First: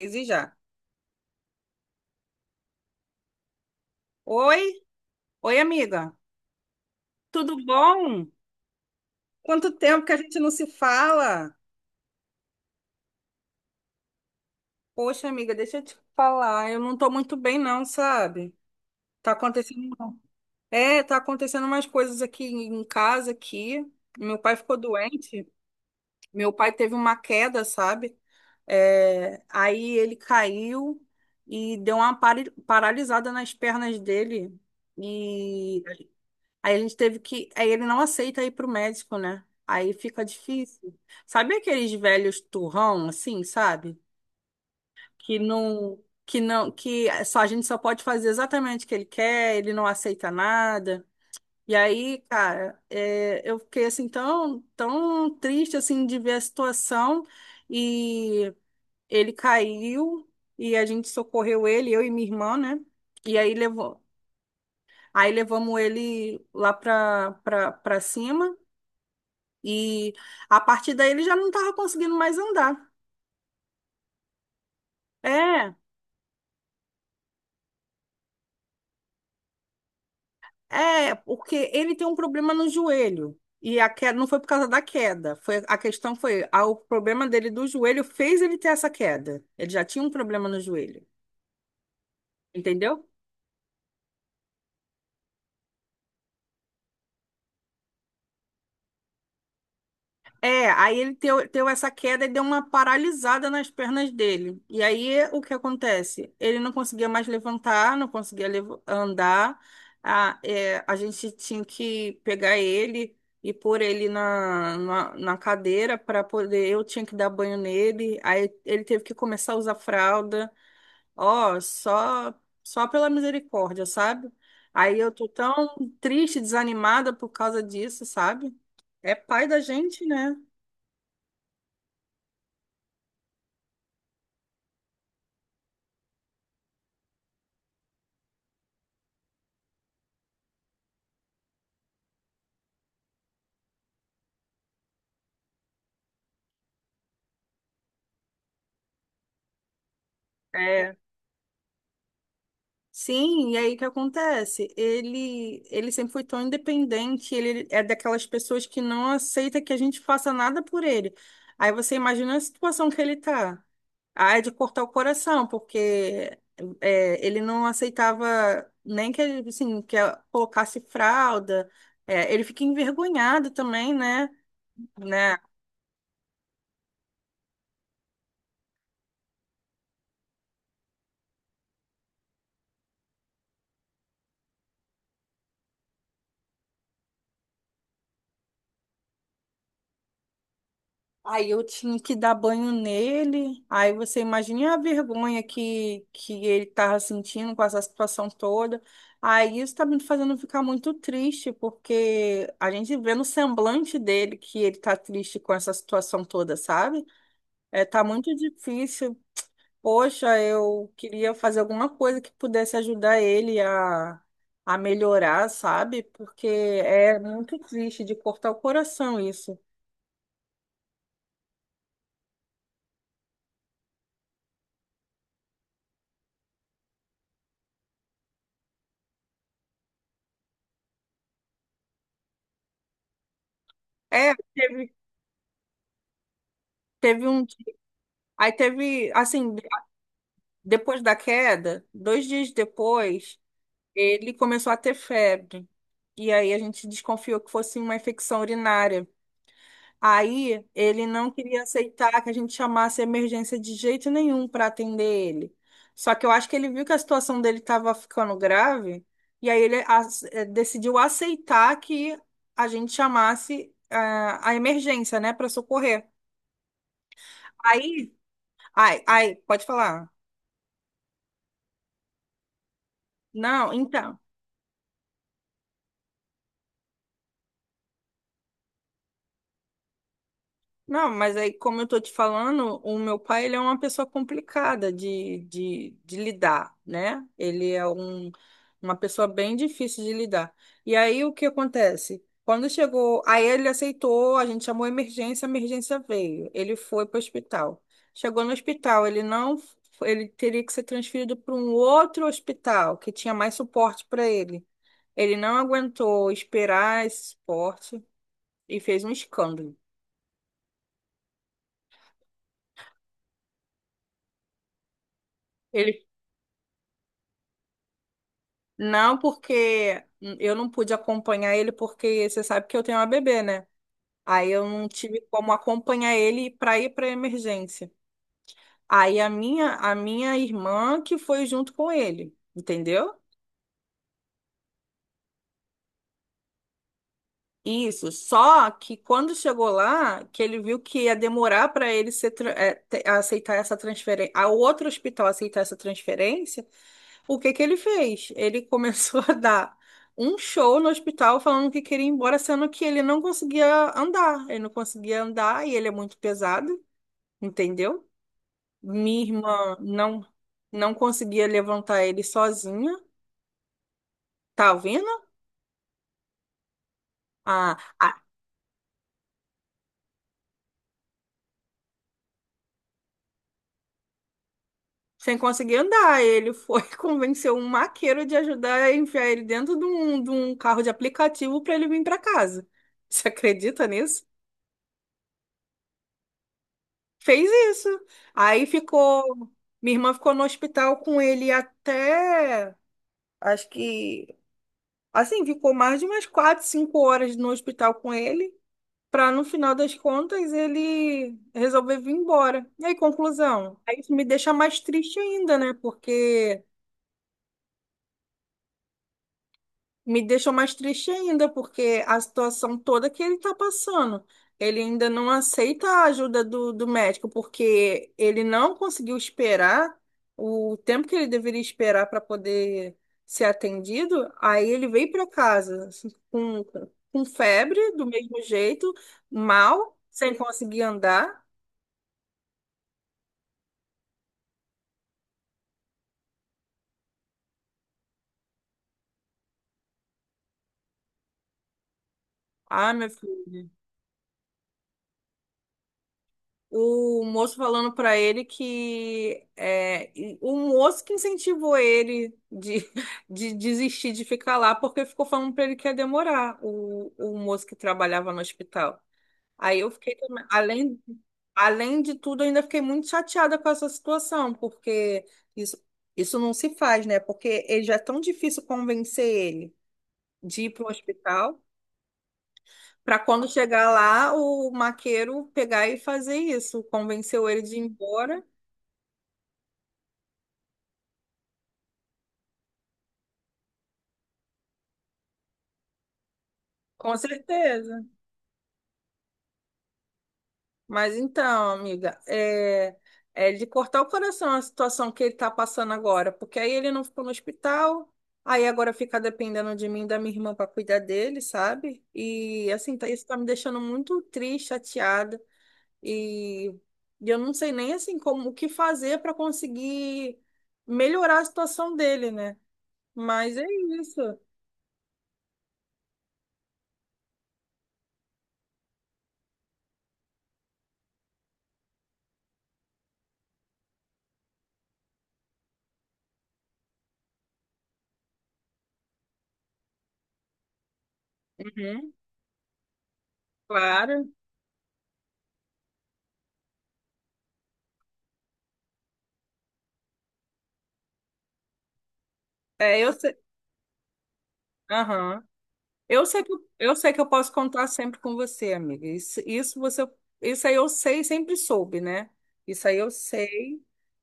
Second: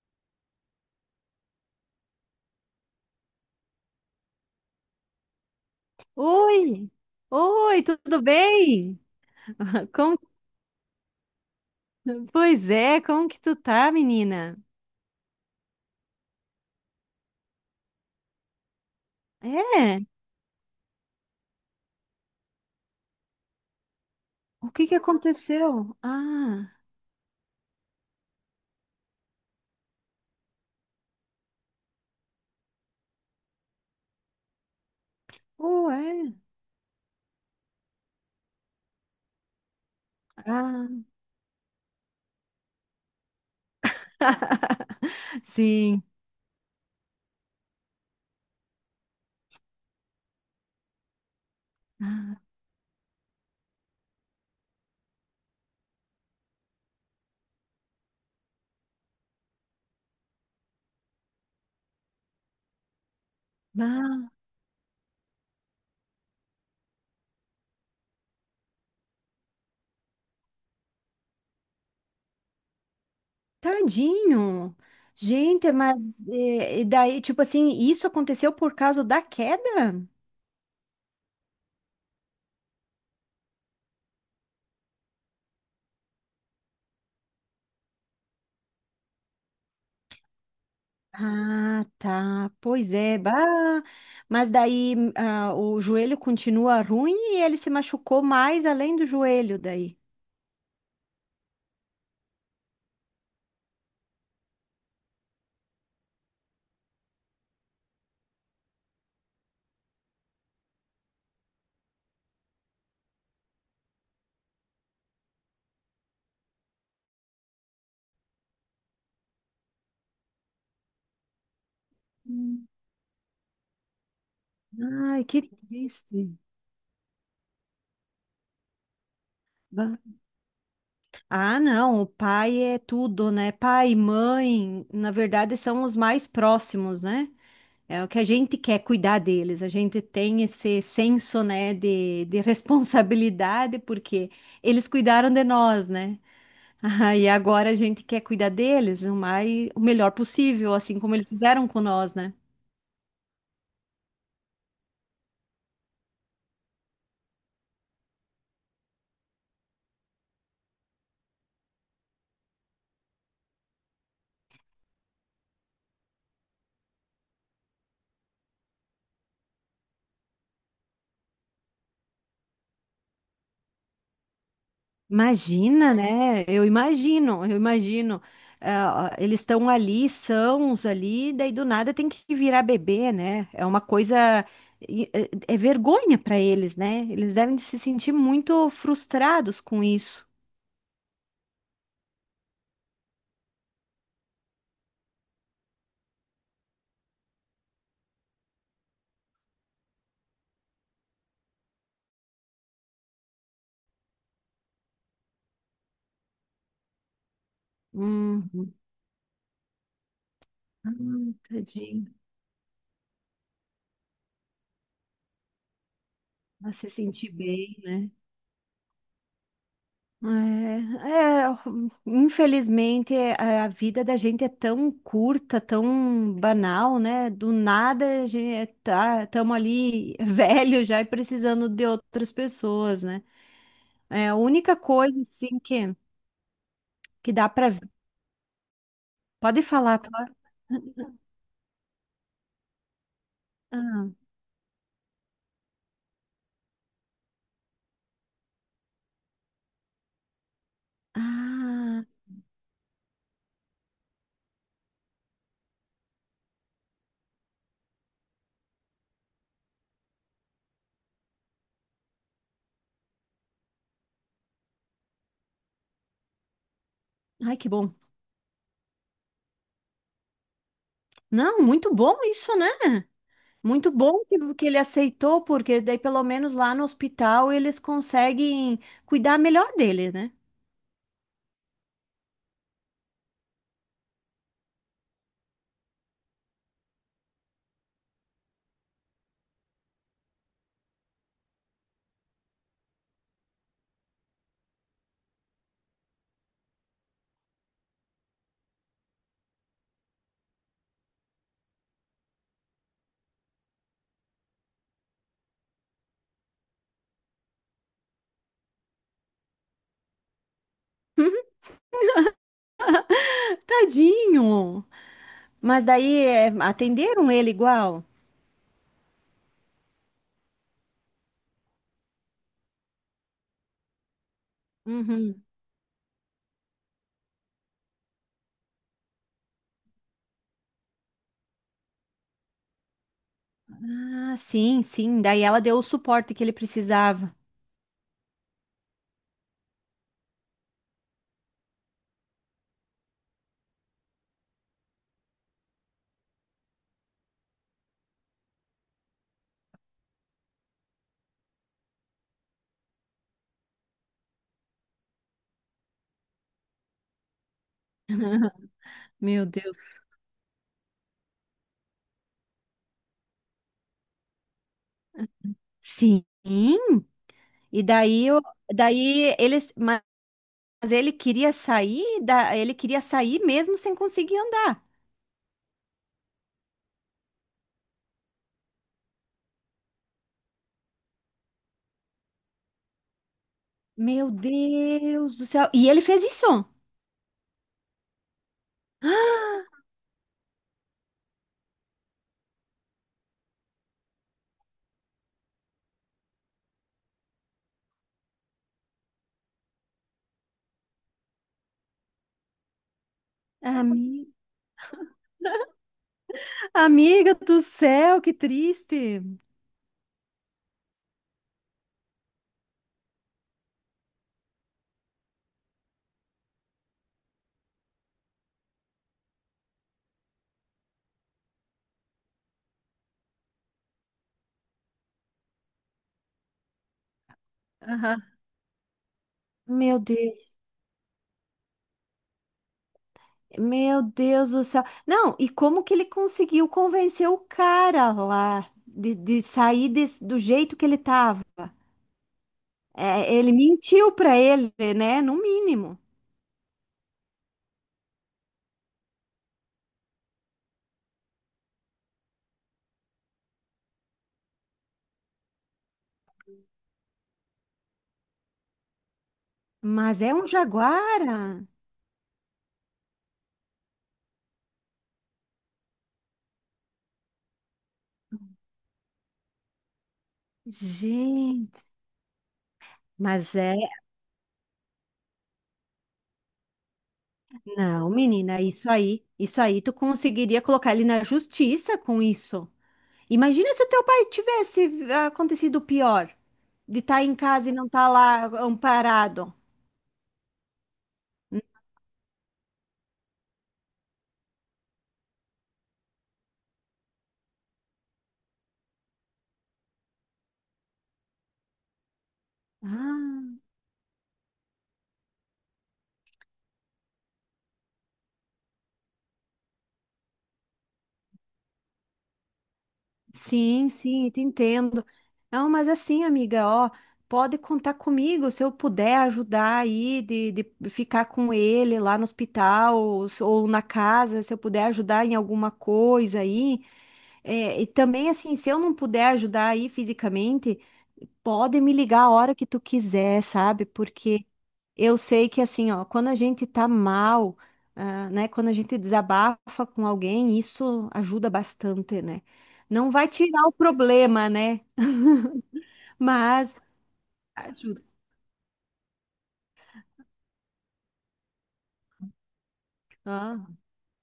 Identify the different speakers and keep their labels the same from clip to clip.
Speaker 1: E já. Oi, oi, amiga.
Speaker 2: Oi!
Speaker 1: Tudo
Speaker 2: Oi, tudo
Speaker 1: bom?
Speaker 2: bem?
Speaker 1: Quanto tempo que a
Speaker 2: Como...
Speaker 1: gente não se fala?
Speaker 2: Como que tu tá, menina?
Speaker 1: Poxa, amiga, deixa eu te falar. Eu não tô muito bem, não, sabe? Tá acontecendo.
Speaker 2: É,
Speaker 1: É, tá acontecendo umas coisas aqui em casa aqui. Meu pai
Speaker 2: o
Speaker 1: ficou
Speaker 2: que que
Speaker 1: doente.
Speaker 2: aconteceu?
Speaker 1: Meu
Speaker 2: Ah,
Speaker 1: pai teve uma queda, sabe? É, aí ele caiu e deu uma paralisada nas pernas dele. E
Speaker 2: ué,
Speaker 1: Aí a gente teve que. Aí ele não aceita ir pro médico, né? Aí fica difícil.
Speaker 2: ah.
Speaker 1: Sabe aqueles velhos turrão, assim, sabe? Que não.
Speaker 2: Sim.
Speaker 1: Que não. Que só, a gente só pode fazer exatamente o que ele quer, ele não aceita nada. E aí,
Speaker 2: Ah,
Speaker 1: cara, é, eu fiquei assim tão triste assim de ver a situação. E ele caiu e a gente socorreu ele, eu e minha irmã, né? E aí levou.
Speaker 2: ah,
Speaker 1: Aí levamos ele lá pra cima. E a partir daí ele já não estava conseguindo mais andar.
Speaker 2: tadinho. Gente,
Speaker 1: É,
Speaker 2: mas é, e daí, tipo assim, isso aconteceu por causa da queda?
Speaker 1: é, porque ele tem um problema no joelho. E a queda não foi por causa da queda. Foi, a questão foi, o problema dele do joelho fez ele ter essa queda. Ele já tinha um problema no joelho,
Speaker 2: Ah, tá. Pois
Speaker 1: entendeu?
Speaker 2: é. Bah. Mas daí ah, o joelho continua ruim e ele se machucou mais além do joelho daí.
Speaker 1: É, aí ele teu, teu essa queda e deu uma paralisada nas pernas dele. E aí o que acontece? Ele não conseguia mais levantar, não conseguia andar. A, é, a gente tinha que pegar ele e pôr ele na cadeira para poder. Eu tinha que dar banho nele. Aí ele teve que começar a usar fralda. Ó, só,
Speaker 2: Hum.
Speaker 1: só pela misericórdia, sabe? Aí eu
Speaker 2: Ai,
Speaker 1: tô
Speaker 2: que
Speaker 1: tão
Speaker 2: triste.
Speaker 1: triste, desanimada por causa disso, sabe? É pai da
Speaker 2: Bah.
Speaker 1: gente, né?
Speaker 2: Ah, não, o pai é tudo, né? Pai e mãe, na verdade, são os mais próximos, né? É o que a gente quer cuidar deles. A gente tem esse senso, né, de responsabilidade, porque eles cuidaram de nós, né? Ah, e agora a gente quer cuidar deles o mais, o melhor possível,
Speaker 1: É,
Speaker 2: assim como eles fizeram com nós, né?
Speaker 1: sim, e aí o que acontece? Ele sempre foi tão independente, ele é daquelas pessoas que não aceita que a gente faça nada por ele. Aí você imagina a situação que ele tá. Ah, é de cortar o coração, porque é, ele não aceitava nem que, ele, assim, que ela colocasse fralda. É, ele fica envergonhado também, né? Né?
Speaker 2: Imagina, né? Eu imagino, eu imagino. Ah, eles estão ali, são os ali, daí do nada tem que virar bebê, né? É uma coisa. E- É vergonha para eles, né? Eles devem se sentir muito frustrados com isso.
Speaker 1: Aí eu tinha que dar banho nele. Aí você imagina a vergonha que ele tava sentindo com essa situação toda. Aí isso tá me fazendo ficar muito triste, porque a gente vê no semblante dele que ele tá triste com essa situação toda, sabe? É, tá muito
Speaker 2: Uhum.
Speaker 1: difícil. Poxa,
Speaker 2: Ah,
Speaker 1: eu queria fazer alguma
Speaker 2: tadinho.
Speaker 1: coisa que pudesse ajudar ele a melhorar, sabe? Porque
Speaker 2: Pra se
Speaker 1: é
Speaker 2: sentir
Speaker 1: muito
Speaker 2: bem,
Speaker 1: triste
Speaker 2: né?
Speaker 1: de cortar o coração isso.
Speaker 2: É, é, infelizmente é, a vida da gente é tão curta, tão banal, né? Do nada a gente tá, estamos ali velho já e precisando de outras pessoas, né? É
Speaker 1: É,
Speaker 2: a única
Speaker 1: teve.
Speaker 2: coisa assim
Speaker 1: Teve
Speaker 2: que
Speaker 1: um.
Speaker 2: dá para
Speaker 1: Aí teve, assim,
Speaker 2: pode falar. Pode-
Speaker 1: depois da queda, 2 dias depois,
Speaker 2: Ah,
Speaker 1: ele começou a ter febre. E aí a gente desconfiou que fosse uma infecção urinária. Aí ele não queria
Speaker 2: ah,
Speaker 1: aceitar que a gente chamasse a emergência de jeito nenhum para atender ele. Só que eu acho que ele viu que a situação dele estava ficando grave, e aí ele decidiu aceitar que a gente chamasse a emergência, né, para socorrer.
Speaker 2: ai que bom.
Speaker 1: Aí, ai, ai, pode falar.
Speaker 2: Não, muito bom isso, né?
Speaker 1: Não,
Speaker 2: Muito
Speaker 1: então.
Speaker 2: bom que ele aceitou, porque daí pelo menos lá no hospital eles conseguem cuidar melhor dele, né?
Speaker 1: Não, mas aí, como eu tô te falando, o meu pai, ele é uma pessoa complicada de lidar, né? Ele é um, uma pessoa bem difícil de lidar. E aí, o que acontece? Quando chegou, aí ele aceitou, a gente chamou a emergência veio. Ele foi para o hospital. Chegou no hospital, ele não, ele teria que ser transferido para um outro hospital que tinha mais suporte para ele. Ele não aguentou esperar esse suporte e fez um escândalo.
Speaker 2: Tadinho! Mas daí é, atenderam ele igual?
Speaker 1: Não, porque eu não pude acompanhar ele, porque você sabe que eu tenho uma bebê, né? Aí eu não tive
Speaker 2: Uhum.
Speaker 1: como acompanhar ele para ir para emergência. Aí a minha irmã que foi junto com ele, entendeu?
Speaker 2: Ah, sim, sim. Daí ela deu o suporte que ele precisava.
Speaker 1: Isso. Só que quando chegou lá, que ele viu que ia demorar para ele ser, aceitar essa transferência, a outro hospital aceitar essa transferência, o que que ele fez? Ele começou a dar um show no hospital falando que queria ir embora, sendo que ele não conseguia andar. Ele não conseguia andar e ele é muito pesado, entendeu? Minha
Speaker 2: Meu
Speaker 1: irmã
Speaker 2: Deus.
Speaker 1: não conseguia levantar ele sozinha, tá ouvindo?
Speaker 2: Sim.
Speaker 1: Ah,
Speaker 2: E
Speaker 1: ah,
Speaker 2: daí, eu, daí ele, mas ele queria sair, da, ele queria sair mesmo sem conseguir andar.
Speaker 1: sem conseguir andar, ele foi convencer um maqueiro de ajudar a enfiar ele dentro de um carro de aplicativo para ele vir para casa. Você acredita nisso?
Speaker 2: Meu Deus do céu. E ele fez isso.
Speaker 1: Fez isso. Aí ficou. Minha irmã ficou no hospital com ele até. Acho que. Assim, ficou mais de umas quatro, cinco horas no hospital com ele, para no final das contas ele resolver vir embora. E aí, conclusão? Aí isso me
Speaker 2: Ami-
Speaker 1: deixa mais triste ainda, né? Porque
Speaker 2: Amiga do céu, que triste.
Speaker 1: Me deixou mais triste ainda, porque a situação toda que ele está passando, ele ainda não aceita a ajuda do médico, porque ele não conseguiu esperar o tempo que ele deveria esperar para poder ser atendido. Aí ele veio para casa assim, com febre, do
Speaker 2: Aham.
Speaker 1: mesmo jeito, mal,
Speaker 2: Meu
Speaker 1: sem
Speaker 2: Deus.
Speaker 1: conseguir andar.
Speaker 2: Meu Deus do céu. Não, e como que ele conseguiu convencer o cara lá de sair desse- do jeito que ele tava?
Speaker 1: Ah, meu
Speaker 2: É,
Speaker 1: filho.
Speaker 2: ele mentiu pra ele, né? No mínimo.
Speaker 1: O moço falando pra ele que é, e o moço que incentivou ele de, de desistir de ficar lá, porque ficou falando pra ele que ia demorar, o moço que trabalhava no hospital. Aí eu fiquei
Speaker 2: Mas é
Speaker 1: também,
Speaker 2: um
Speaker 1: além,
Speaker 2: jaguara.
Speaker 1: além de tudo, eu ainda fiquei muito chateada com essa situação, porque isso, isso não se faz, né? Porque ele já é tão difícil convencer ele de ir para o hospital.
Speaker 2: Gente,
Speaker 1: Para quando
Speaker 2: mas é.
Speaker 1: chegar lá, o maqueiro pegar e fazer isso, convenceu ele de ir
Speaker 2: Não,
Speaker 1: embora.
Speaker 2: menina, isso aí tu conseguiria colocar ele na justiça com isso. Imagina se o teu pai tivesse acontecido o pior, de
Speaker 1: Com
Speaker 2: estar em casa e não
Speaker 1: certeza.
Speaker 2: estar lá amparado.
Speaker 1: Mas então, amiga, é, é de cortar o coração a situação que ele está passando agora, porque aí ele não ficou no hospital, aí agora fica dependendo de mim e da minha irmã para cuidar dele, sabe? E assim, tá, isso tá me
Speaker 2: Ah.
Speaker 1: deixando muito triste, chateada, e e eu não sei nem assim como o que fazer para conseguir melhorar a situação dele, né? Mas é
Speaker 2: Sim, sim,
Speaker 1: isso.
Speaker 2: te entendo. Não, mas assim, amiga, ó, pode contar comigo se eu puder ajudar aí de ficar com ele lá no hospital ou, se- ou na casa, se eu puder ajudar em alguma coisa aí. É, e também, assim, se eu não puder ajudar aí fisicamente, pode me
Speaker 1: Uhum,
Speaker 2: ligar a hora que tu quiser, sabe?
Speaker 1: claro.
Speaker 2: Porque eu sei que assim, ó, quando a gente tá mal, ah, né, quando a gente desabafa com alguém, isso ajuda bastante, né?
Speaker 1: É,
Speaker 2: Não
Speaker 1: eu
Speaker 2: vai
Speaker 1: sei.
Speaker 2: tirar o problema, né?
Speaker 1: Aham. Eu sei que,
Speaker 2: Mas
Speaker 1: eu sei que eu posso contar
Speaker 2: ajuda.
Speaker 1: sempre com você, amiga. Isso aí eu sei, sempre soube, né? Isso aí eu
Speaker 2: Ah,
Speaker 1: sei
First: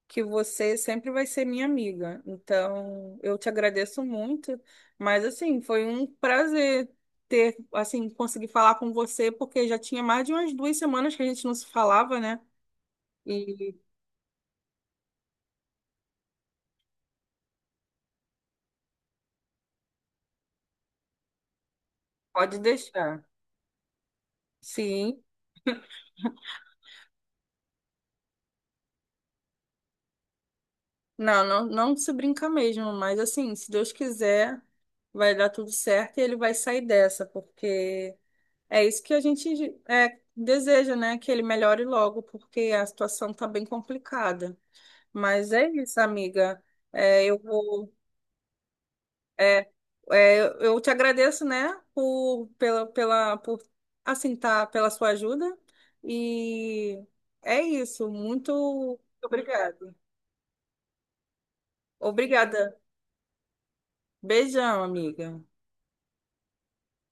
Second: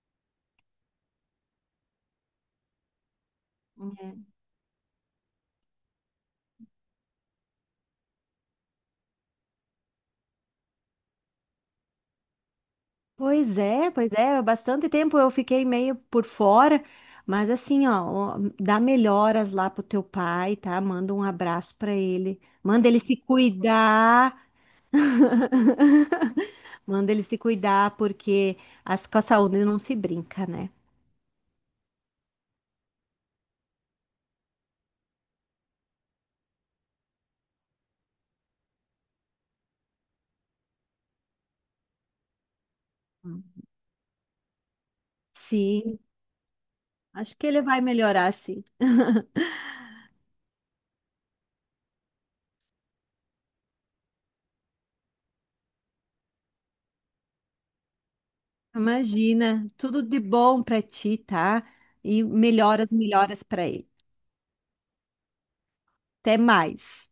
Speaker 1: que você sempre vai ser minha amiga. Então, eu te agradeço
Speaker 2: é.
Speaker 1: muito, mas assim, foi um prazer ter, assim, conseguir falar com você, porque já tinha mais de umas 2 semanas que a gente não se falava, né?
Speaker 2: Pois
Speaker 1: E
Speaker 2: é, pois é, bastante tempo eu fiquei meio por fora, mas assim, ó, ó, dá melhoras lá pro teu pai, tá? Manda um abraço pra ele,
Speaker 1: pode
Speaker 2: manda ele se
Speaker 1: deixar.
Speaker 2: cuidar.
Speaker 1: Sim,
Speaker 2: Manda ele se cuidar, porque as, com a saúde não se brinca, né?
Speaker 1: não, não, não se brinca mesmo, mas assim, se Deus quiser, vai dar tudo certo e ele vai sair dessa, porque é isso que a gente é, deseja, né? Que ele melhore logo, porque a situação tá
Speaker 2: Hum.
Speaker 1: bem complicada. Mas é isso,
Speaker 2: Sim,
Speaker 1: amiga. É,
Speaker 2: acho
Speaker 1: eu
Speaker 2: que ele vai
Speaker 1: vou,
Speaker 2: melhorar, sim.
Speaker 1: é, é, eu te agradeço, né? Por, pela, pela, por, assim, tá, pela sua ajuda. E é isso. Muito
Speaker 2: Imagina,
Speaker 1: obrigada.
Speaker 2: tudo de bom para ti, tá? E
Speaker 1: Obrigada.
Speaker 2: melhoras, melhoras para ele.
Speaker 1: Beijão, amiga.
Speaker 2: Até mais.